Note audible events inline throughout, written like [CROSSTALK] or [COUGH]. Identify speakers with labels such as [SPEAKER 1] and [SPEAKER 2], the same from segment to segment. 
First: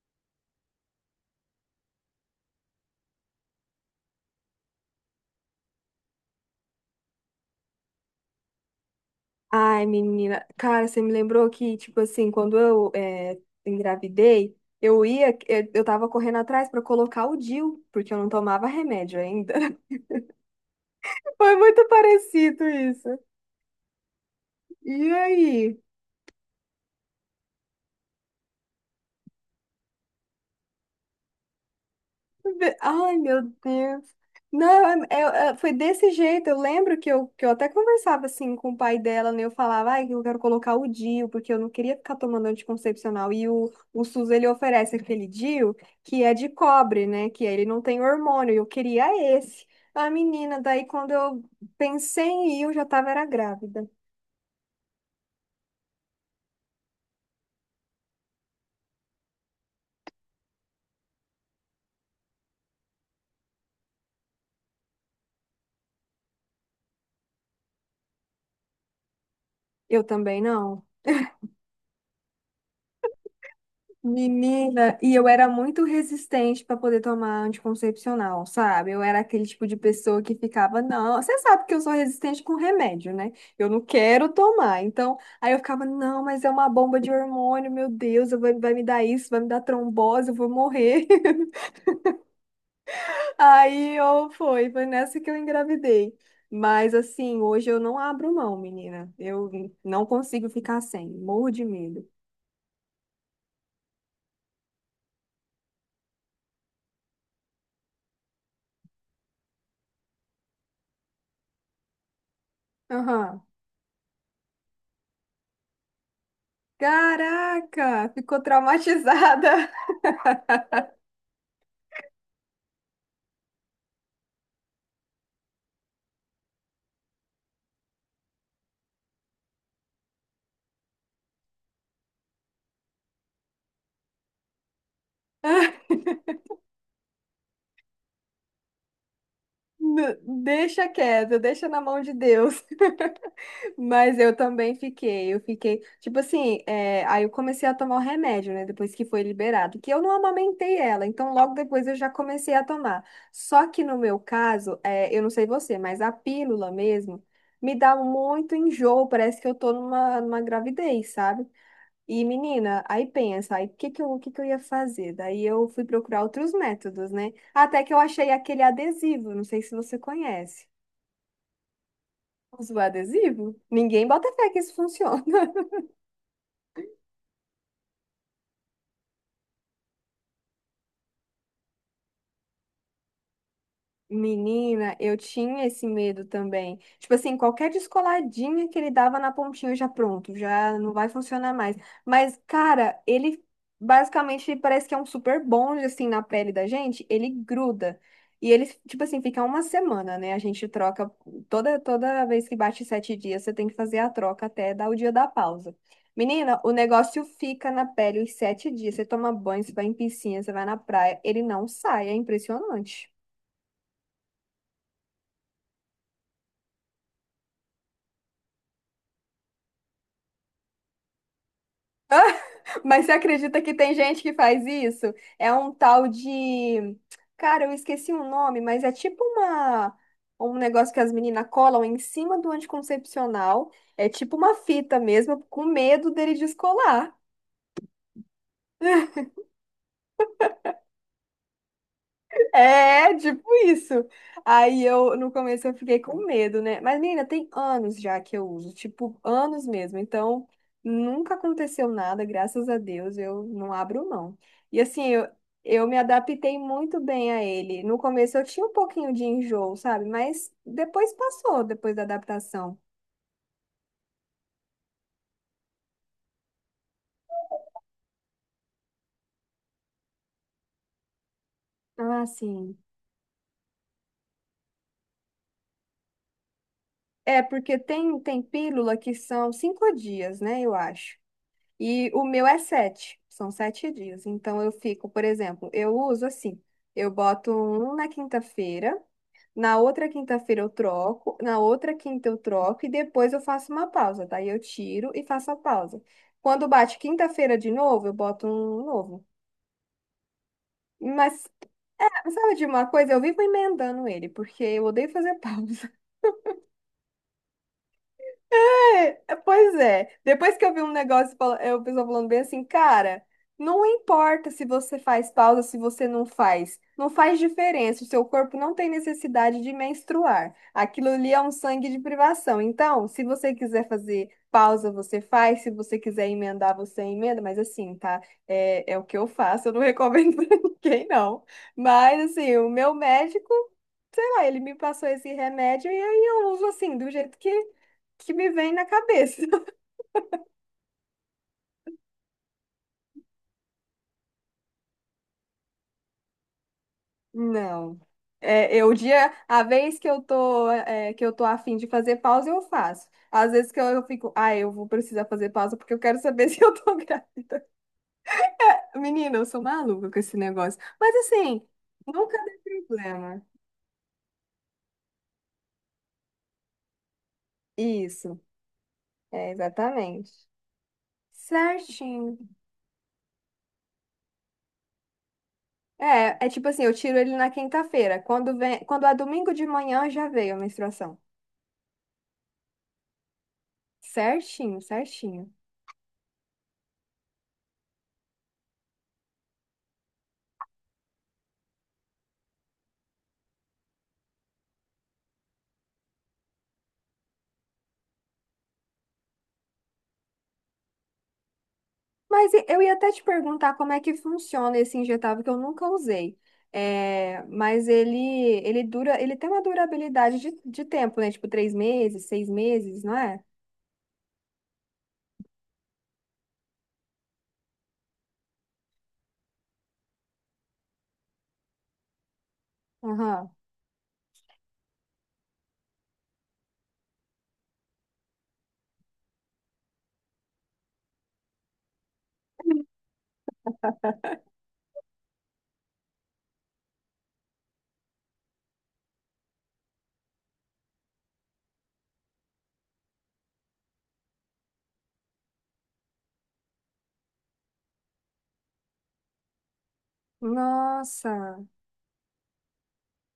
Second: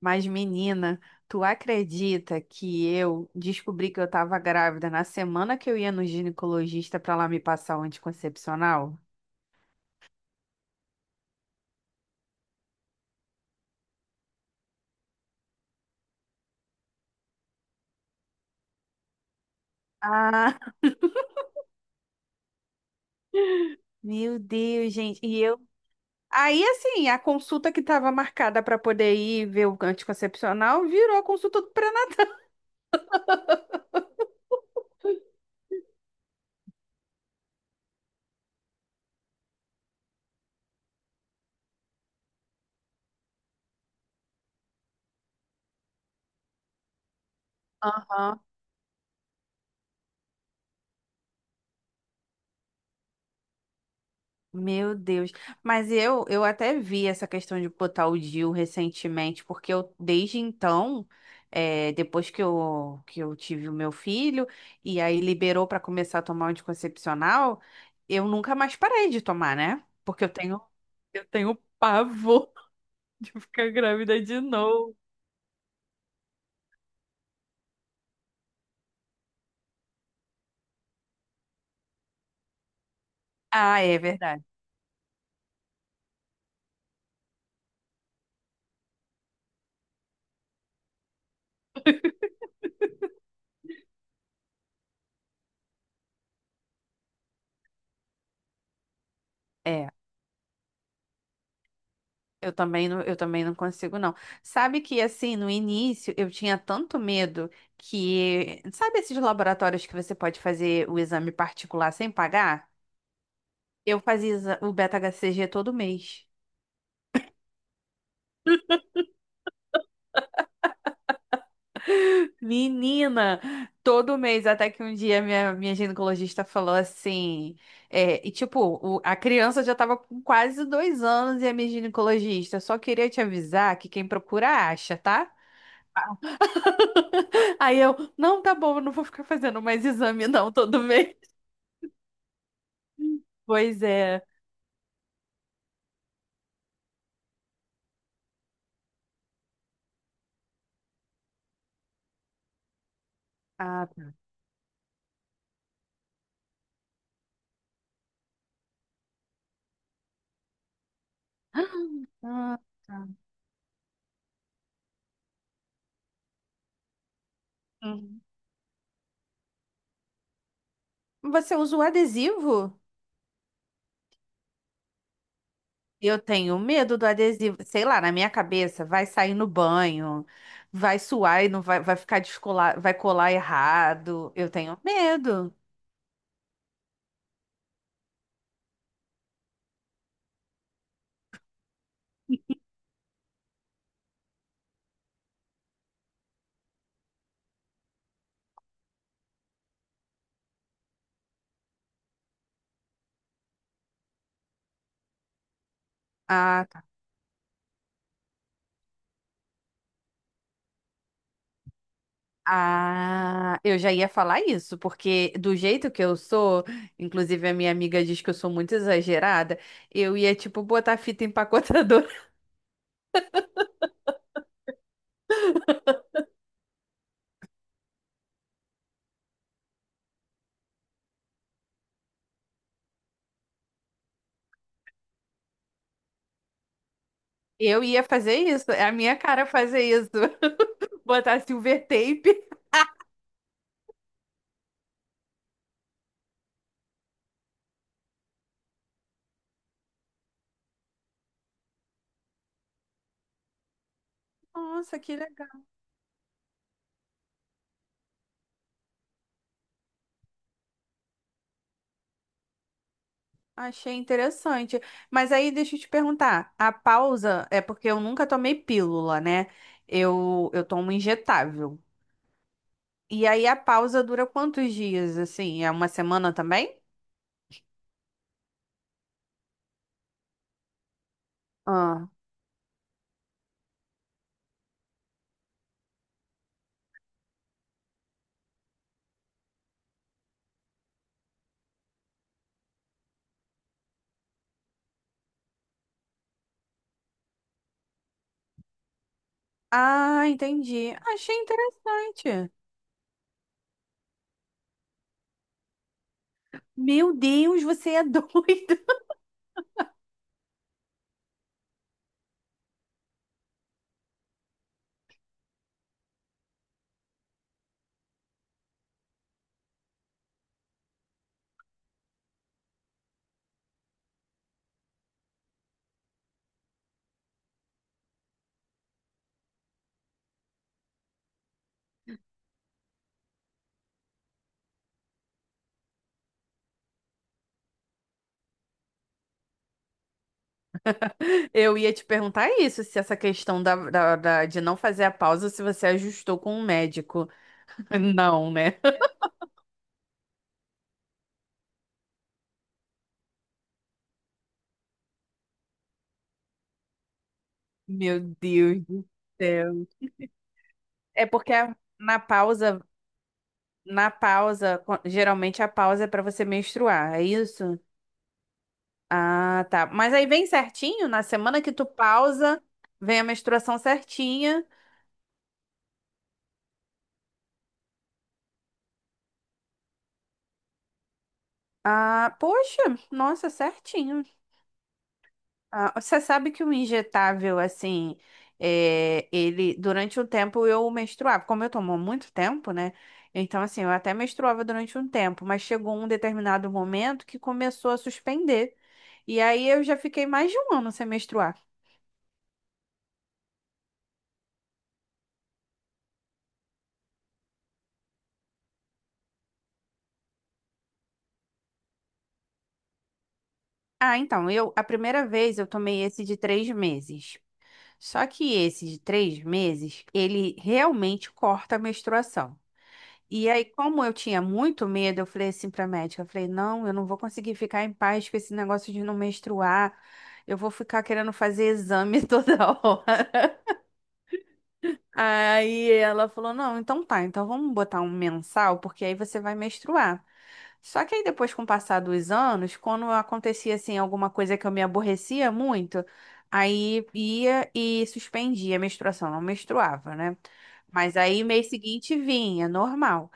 [SPEAKER 1] Mas, menina, tu acredita que eu descobri que eu tava grávida na semana que eu ia no ginecologista pra lá me passar o anticoncepcional?
[SPEAKER 2] Ai, menina, cara, você me lembrou que, tipo assim, quando engravidei, eu tava correndo atrás pra colocar o DIU, porque eu não tomava remédio ainda. [LAUGHS]
[SPEAKER 1] Ah, [LAUGHS]
[SPEAKER 2] Foi muito parecido isso.
[SPEAKER 1] meu Deus,
[SPEAKER 2] E
[SPEAKER 1] gente. E eu.
[SPEAKER 2] aí?
[SPEAKER 1] Aí, assim, a consulta que tava marcada pra poder ir ver o anticoncepcional virou a consulta do
[SPEAKER 2] Ai, meu Deus. Não, foi desse jeito. Eu lembro que eu até conversava assim com o pai dela, né? Eu falava, ai, eu quero colocar o DIU, porque eu não queria ficar tomando anticoncepcional. E o SUS, ele oferece aquele DIU que é de cobre, né? Que ele não tem
[SPEAKER 1] pré-natal.
[SPEAKER 2] hormônio. Eu queria esse. A menina, daí quando eu pensei em ir, eu já tava era grávida.
[SPEAKER 1] Meu Deus. Mas eu até vi essa questão de botar o Dil recentemente, porque eu, desde então, depois que eu, tive o meu filho, e aí liberou para começar a tomar o anticoncepcional, eu nunca mais parei de tomar, né?
[SPEAKER 2] Eu
[SPEAKER 1] Porque
[SPEAKER 2] também não.
[SPEAKER 1] eu tenho pavor [LAUGHS] de ficar grávida de novo.
[SPEAKER 2] Menina, e eu era muito resistente para poder tomar anticoncepcional, sabe? Eu era aquele tipo de pessoa que ficava, não, você sabe que eu sou resistente com remédio, né? Eu não
[SPEAKER 1] Ah, é
[SPEAKER 2] quero
[SPEAKER 1] verdade.
[SPEAKER 2] tomar. Então, aí eu ficava, não, mas é uma bomba de hormônio, meu Deus, vai me dar isso, vai me dar trombose, eu vou morrer. [LAUGHS] Aí eu foi nessa que eu engravidei. Mas assim, hoje eu não abro mão, menina. Eu
[SPEAKER 1] É.
[SPEAKER 2] não consigo ficar sem, morro de medo.
[SPEAKER 1] Eu também não consigo, não. Sabe que, assim, no início eu tinha tanto medo que. Sabe esses laboratórios que você pode fazer o exame particular sem pagar?
[SPEAKER 2] Aham.
[SPEAKER 1] Eu fazia o beta-HCG todo mês.
[SPEAKER 2] Caraca, ficou traumatizada.
[SPEAKER 1] Menina, todo mês, até que um dia minha, minha ginecologista falou assim. E tipo, a criança já tava com quase dois anos e a minha ginecologista só queria te avisar que quem procura acha, tá?
[SPEAKER 2] [LAUGHS]
[SPEAKER 1] Aí eu, não, tá bom, eu não vou ficar fazendo mais
[SPEAKER 2] N-
[SPEAKER 1] exame não todo
[SPEAKER 2] Deixa
[SPEAKER 1] mês.
[SPEAKER 2] quieto, deixa na mão de Deus. [LAUGHS]
[SPEAKER 1] Pois
[SPEAKER 2] Mas
[SPEAKER 1] é.
[SPEAKER 2] eu também fiquei, tipo assim, aí eu comecei a tomar o remédio, né, depois que foi liberado, que eu não amamentei ela, então logo depois eu já comecei a tomar. Só que
[SPEAKER 1] Ah,
[SPEAKER 2] no
[SPEAKER 1] tá.
[SPEAKER 2] meu caso, eu não sei você, mas a pílula mesmo me dá muito enjoo, parece que eu tô numa gravidez, sabe? E
[SPEAKER 1] Ah,
[SPEAKER 2] menina, aí
[SPEAKER 1] tá.
[SPEAKER 2] pensa, aí o que que eu ia fazer? Daí eu fui procurar outros métodos, né? Até que eu
[SPEAKER 1] Uhum.
[SPEAKER 2] achei aquele adesivo, não sei se você conhece.
[SPEAKER 1] Você usa o
[SPEAKER 2] Usa o
[SPEAKER 1] adesivo?
[SPEAKER 2] adesivo? Ninguém bota fé que isso funciona.
[SPEAKER 1] Eu tenho medo do adesivo. Sei lá, na minha cabeça, vai sair no banho, vai suar e não vai, vai ficar descolar, vai colar errado. Eu tenho
[SPEAKER 2] Menina, eu
[SPEAKER 1] medo.
[SPEAKER 2] tinha esse medo também. Tipo assim, qualquer descoladinha que ele dava na pontinha já pronto, já não vai funcionar mais. Mas, cara, ele basicamente parece que é um super bonde assim na pele da gente, ele gruda. E ele, tipo assim, fica uma semana, né? A gente troca toda vez que bate sete dias, você tem que fazer a troca até dar o dia da pausa. Menina,
[SPEAKER 1] Ah,
[SPEAKER 2] o
[SPEAKER 1] tá.
[SPEAKER 2] negócio fica na pele os sete dias. Você toma banho, você vai em piscina, você vai na praia, ele não sai, é impressionante.
[SPEAKER 1] Ah, eu já ia falar isso, porque do jeito que eu sou, inclusive a minha amiga diz que eu sou muito exagerada, eu ia, tipo, botar fita empacotadora. [LAUGHS]
[SPEAKER 2] Mas você acredita que tem gente que faz isso? É um tal de. Cara, eu esqueci o nome, mas é tipo uma. Um negócio que as meninas colam em cima do anticoncepcional. É tipo uma fita mesmo, com medo dele descolar.
[SPEAKER 1] Eu ia fazer isso, é a minha cara fazer isso. [LAUGHS] Botar silver tape.
[SPEAKER 2] É, tipo isso. Aí eu, no começo, eu fiquei com medo, né? Mas, menina, tem anos já que eu uso, tipo, anos mesmo. Então, nunca aconteceu nada, graças a Deus, eu não abro mão. E
[SPEAKER 1] Nossa,
[SPEAKER 2] assim,
[SPEAKER 1] que
[SPEAKER 2] eu,
[SPEAKER 1] legal.
[SPEAKER 2] eu me adaptei muito bem a ele. No começo eu tinha um pouquinho de enjoo, sabe? Mas depois passou, depois da adaptação.
[SPEAKER 1] Achei interessante. Mas aí deixa eu te perguntar, a pausa é porque eu nunca tomei pílula, né? Eu tomo injetável.
[SPEAKER 2] Ah, sim.
[SPEAKER 1] E aí a pausa dura quantos dias, assim? É uma semana também?
[SPEAKER 2] É, porque tem pílula que são cinco dias, né? Eu acho.
[SPEAKER 1] Ah,
[SPEAKER 2] E o meu é sete, são sete dias. Então eu fico, por exemplo, eu uso assim, eu boto um na quinta-feira, na outra quinta-feira eu troco, na outra quinta eu troco e depois eu faço uma pausa. Daí eu tiro e faço a pausa. Quando bate quinta-feira de novo, eu boto um novo.
[SPEAKER 1] ah, entendi.
[SPEAKER 2] Mas
[SPEAKER 1] Achei interessante.
[SPEAKER 2] sabe de uma coisa? Eu vivo emendando ele, porque eu odeio fazer [LAUGHS] pausa.
[SPEAKER 1] Meu Deus, você é doida.
[SPEAKER 2] É, pois é. Depois que eu vi um negócio, o pessoal falando bem assim, cara, não importa se você faz pausa, se você não faz. Não faz diferença. O seu corpo não tem necessidade de menstruar. Aquilo ali é um sangue de privação. Então, se você quiser fazer pausa, você faz. Se você quiser emendar, você emenda. Mas assim, tá? É o que eu faço. Eu não recomendo [LAUGHS] pra ninguém, não. Mas assim, o meu médico, sei lá, ele me passou esse remédio e aí eu uso assim, do jeito que me vem na cabeça. [LAUGHS]
[SPEAKER 1] [LAUGHS] Eu ia te perguntar isso, se essa questão de não fazer a pausa, se você ajustou com o médico.
[SPEAKER 2] Não.
[SPEAKER 1] [LAUGHS] Não, né?
[SPEAKER 2] A vez que eu tô a fim de fazer pausa, eu faço. Às vezes que eu fico, ah, eu vou precisar fazer pausa porque eu quero saber [LAUGHS] se eu tô grávida.
[SPEAKER 1] Meu Deus do
[SPEAKER 2] Menina, eu sou
[SPEAKER 1] céu.
[SPEAKER 2] maluca com esse negócio. Mas
[SPEAKER 1] É porque
[SPEAKER 2] assim,
[SPEAKER 1] na
[SPEAKER 2] nunca deu
[SPEAKER 1] pausa,
[SPEAKER 2] problema.
[SPEAKER 1] geralmente a pausa é pra você menstruar, é isso?
[SPEAKER 2] Isso, é
[SPEAKER 1] Ah, tá. Mas aí
[SPEAKER 2] exatamente.
[SPEAKER 1] vem certinho, na semana que tu
[SPEAKER 2] Certinho.
[SPEAKER 1] pausa, vem a menstruação certinha.
[SPEAKER 2] É tipo assim, eu tiro ele na quinta-feira. Quando é domingo de manhã, já veio a menstruação.
[SPEAKER 1] Ah, poxa, nossa, certinho.
[SPEAKER 2] Certinho, certinho.
[SPEAKER 1] Ah, você sabe que o injetável, assim, ele, durante um tempo eu menstruava, como eu tomo muito tempo, né? Então, assim, eu até menstruava durante um tempo, mas chegou um determinado momento que começou a suspender. E aí eu já fiquei mais de um ano sem menstruar.
[SPEAKER 2] Mas eu ia até te perguntar como é que funciona esse injetável que eu nunca usei. É, mas ele dura, ele tem uma durabilidade de tempo, né? Tipo, três meses, seis meses, não é?
[SPEAKER 1] Ah, então, eu, a primeira vez eu tomei esse de três meses. Só que esse de três meses, ele realmente corta a menstruação. E
[SPEAKER 2] Aham.
[SPEAKER 1] aí, como eu tinha muito medo, eu falei assim pra médica, eu falei, não, eu não vou conseguir ficar em paz com esse negócio de não menstruar. Eu vou ficar querendo fazer exame [LAUGHS] toda hora. Aí ela falou, não, então tá, então vamos botar um mensal, porque aí você vai menstruar. Só que aí depois, com o passar dos anos, quando acontecia assim alguma coisa que eu me aborrecia muito, aí ia e suspendia a menstruação, não menstruava, né? Mas aí
[SPEAKER 2] Nossa.
[SPEAKER 1] mês seguinte vinha, normal.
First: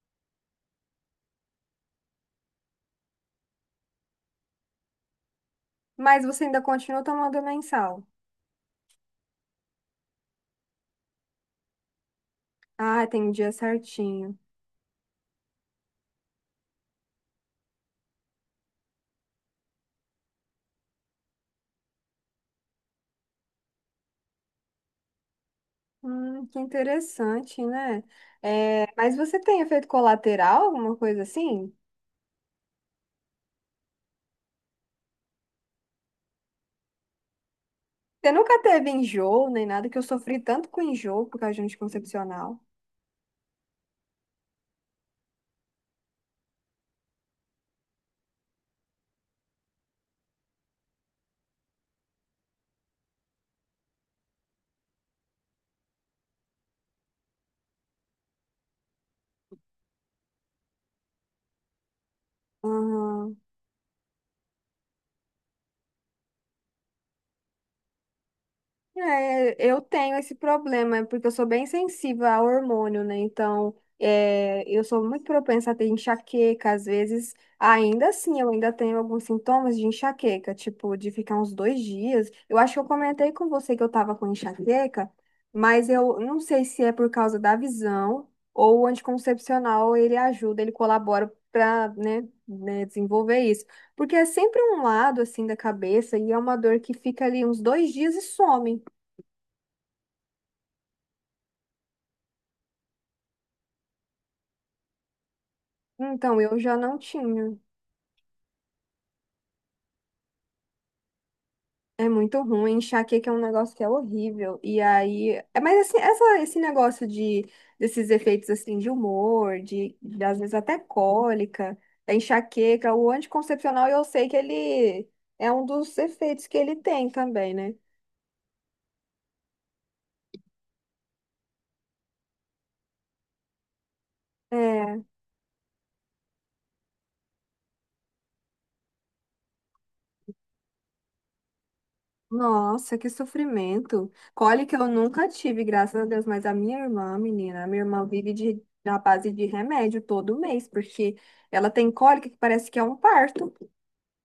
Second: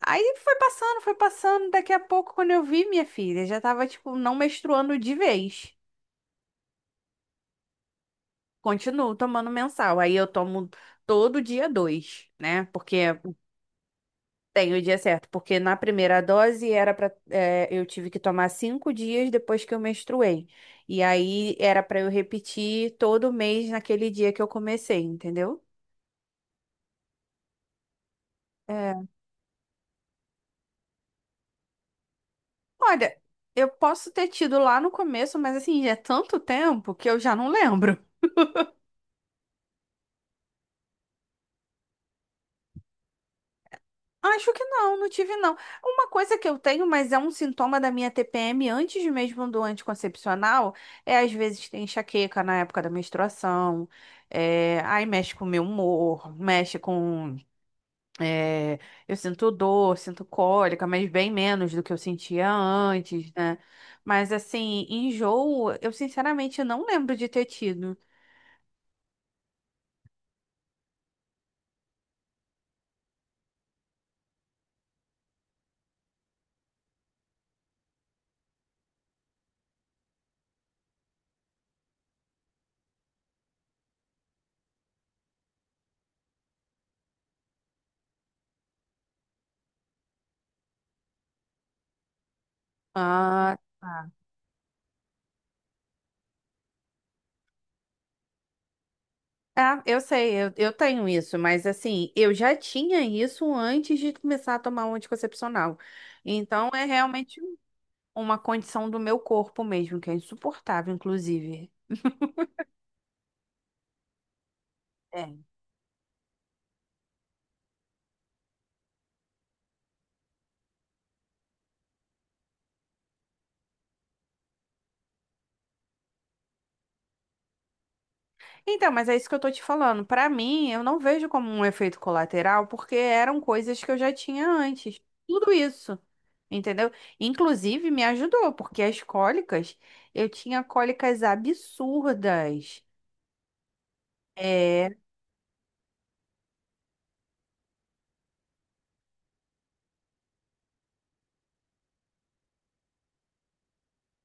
[SPEAKER 1] Aí foi passando, daqui a pouco quando eu vi minha filha, já tava tipo não menstruando de vez.
[SPEAKER 2] Mas você ainda continua tomando mensal.
[SPEAKER 1] Continuo tomando mensal. Aí eu tomo todo dia dois, né? Porque
[SPEAKER 2] Ah, tem dia certinho.
[SPEAKER 1] tem o dia certo, porque na primeira dose era para eu tive que tomar cinco dias depois que eu menstruei. E aí era para eu repetir todo mês naquele dia que eu comecei, entendeu?
[SPEAKER 2] Que interessante, né? É,
[SPEAKER 1] É.
[SPEAKER 2] mas você tem efeito colateral, alguma coisa assim?
[SPEAKER 1] Olha, eu posso ter tido lá no começo, mas assim, já é tanto tempo que eu já não lembro.
[SPEAKER 2] Você nunca teve enjoo, nem nada, que eu sofri tanto com enjoo por causa de anticoncepcional.
[SPEAKER 1] Acho que não, não tive não. Uma coisa que eu tenho, mas é um sintoma da minha TPM antes mesmo do anticoncepcional, é às vezes tem enxaqueca na época da menstruação, aí mexe com o meu humor, mexe com. é, eu sinto dor, sinto cólica, mas bem menos do que eu sentia antes,
[SPEAKER 2] Aham.
[SPEAKER 1] né? Mas assim, enjoo, eu sinceramente não lembro de ter tido.
[SPEAKER 2] É, eu tenho esse problema, é porque eu sou bem sensível ao hormônio, né? Então, eu sou muito propensa a ter enxaqueca, às vezes, ainda assim, eu ainda tenho alguns sintomas de enxaqueca, tipo, de ficar uns dois dias. Eu acho que eu comentei com você que eu tava com enxaqueca, mas eu não sei se é por causa da visão ou o anticoncepcional, ele ajuda, ele colabora para, né, desenvolver
[SPEAKER 1] Ah,
[SPEAKER 2] isso.
[SPEAKER 1] tá.
[SPEAKER 2] Porque é sempre um lado, assim, da cabeça e é uma dor que fica ali uns dois dias e some.
[SPEAKER 1] Ah, eu sei, eu tenho isso, mas assim, eu já tinha isso antes de começar a tomar um anticoncepcional.
[SPEAKER 2] Então, eu
[SPEAKER 1] Então
[SPEAKER 2] já
[SPEAKER 1] é
[SPEAKER 2] não
[SPEAKER 1] realmente
[SPEAKER 2] tinha.
[SPEAKER 1] uma condição do meu corpo mesmo, que é insuportável, inclusive.
[SPEAKER 2] É muito ruim. Enxaqueca é um negócio que é horrível. E aí.
[SPEAKER 1] É.
[SPEAKER 2] É, mas assim, esse negócio de desses efeitos assim de humor, de às vezes até cólica, da enxaqueca, o anticoncepcional, eu sei que ele é um dos efeitos que ele tem também, né?
[SPEAKER 1] Então, mas é isso que eu tô te falando. Pra mim, eu não vejo como um efeito colateral, porque eram coisas que eu já tinha
[SPEAKER 2] É.
[SPEAKER 1] antes. Tudo isso. Entendeu? Inclusive me ajudou, porque as cólicas, eu tinha cólicas absurdas.
[SPEAKER 2] Nossa, que sofrimento. Cólica eu
[SPEAKER 1] É,
[SPEAKER 2] nunca tive, graças a Deus, mas a minha irmã, menina, a minha irmã vive na base de remédio todo mês, porque ela tem cólica que parece que é um parto.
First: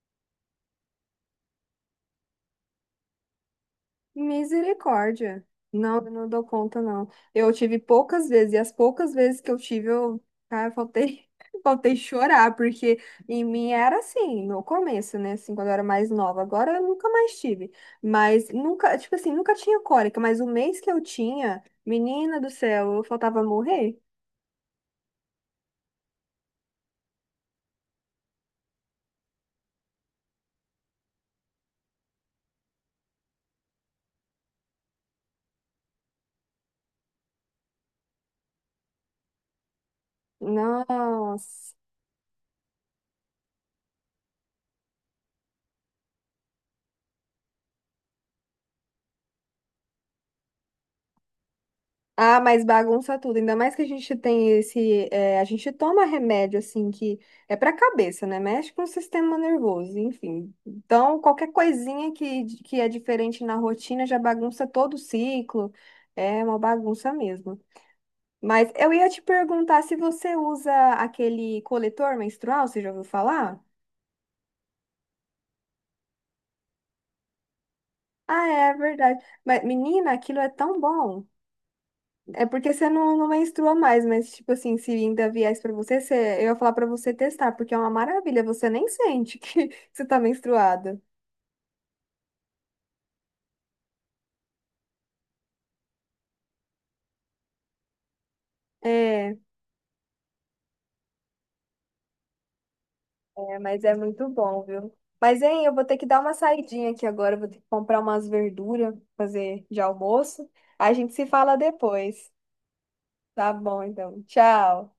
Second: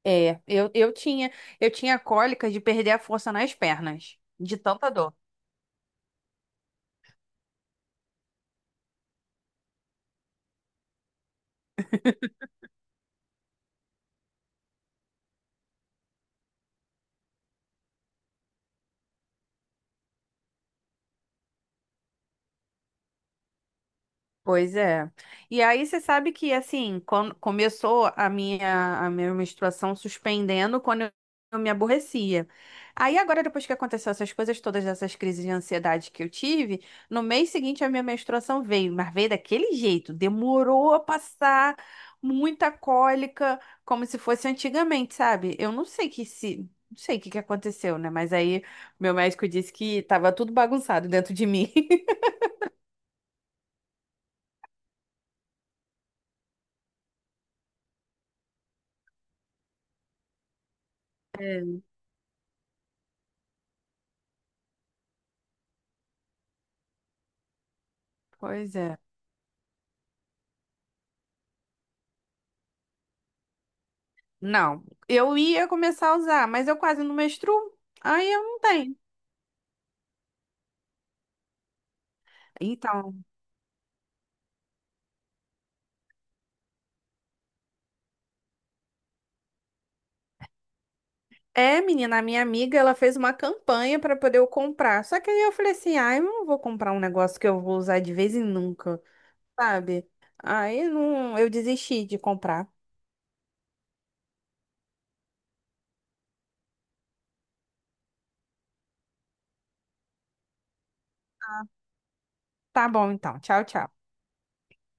[SPEAKER 1] É, eu tinha cólica de perder a força nas pernas, de tanta dor.
[SPEAKER 2] Misericórdia. Não, eu não dou conta, não. Eu tive poucas vezes, e as poucas vezes que eu tive, eu, cara, eu faltei, [LAUGHS] faltei chorar, porque em mim era assim, no começo, né? Assim, quando eu era mais nova. Agora eu nunca mais tive. Mas nunca, tipo assim, nunca tinha cólica, mas o mês que eu tinha, menina do céu, eu faltava morrer.
[SPEAKER 1] Pois é. E aí você sabe que assim, quando começou a minha menstruação suspendendo quando eu me aborrecia. Aí agora depois que aconteceu essas coisas todas essas crises de ansiedade que eu tive, no mês seguinte a minha menstruação veio, mas veio daquele jeito, demorou a
[SPEAKER 2] Nossa.
[SPEAKER 1] passar, muita cólica, como se fosse antigamente, sabe? Eu não sei que se não sei o que que aconteceu, né? Mas aí meu médico disse que tava tudo bagunçado dentro de mim. [LAUGHS]
[SPEAKER 2] Ah, mas bagunça tudo. Ainda mais que a gente tem esse. A gente toma remédio, assim, que é pra cabeça, né? Mexe com o sistema nervoso, enfim. Então, qualquer coisinha que é diferente na rotina já bagunça todo o ciclo. É uma bagunça mesmo. Mas
[SPEAKER 1] Pois
[SPEAKER 2] eu
[SPEAKER 1] é.
[SPEAKER 2] ia te perguntar se você usa aquele coletor menstrual, você já ouviu falar?
[SPEAKER 1] Não, eu ia começar a usar, mas eu quase não menstruo, aí eu
[SPEAKER 2] Ah,
[SPEAKER 1] não
[SPEAKER 2] é
[SPEAKER 1] tenho.
[SPEAKER 2] verdade. Mas, menina, aquilo é tão bom. É porque você não,
[SPEAKER 1] Então,
[SPEAKER 2] não menstrua mais, mas, tipo assim, se ainda viesse pra você, eu ia falar pra você testar, porque é uma maravilha, você nem sente que [LAUGHS] você tá menstruada.
[SPEAKER 1] é, menina, a minha amiga, ela fez uma campanha para poder eu comprar. Só que aí eu falei assim, ah, eu não vou comprar um negócio que eu vou usar de vez em nunca,
[SPEAKER 2] É,
[SPEAKER 1] sabe? Aí não, eu desisti de comprar.
[SPEAKER 2] é, mas é muito bom, viu? Mas, hein, eu vou ter que dar uma saidinha aqui agora. Eu vou ter que comprar umas verduras, fazer de almoço. A gente se fala depois.
[SPEAKER 1] Tá bom, então.
[SPEAKER 2] Tá
[SPEAKER 1] Tchau,
[SPEAKER 2] bom,
[SPEAKER 1] tchau.
[SPEAKER 2] então. Tchau.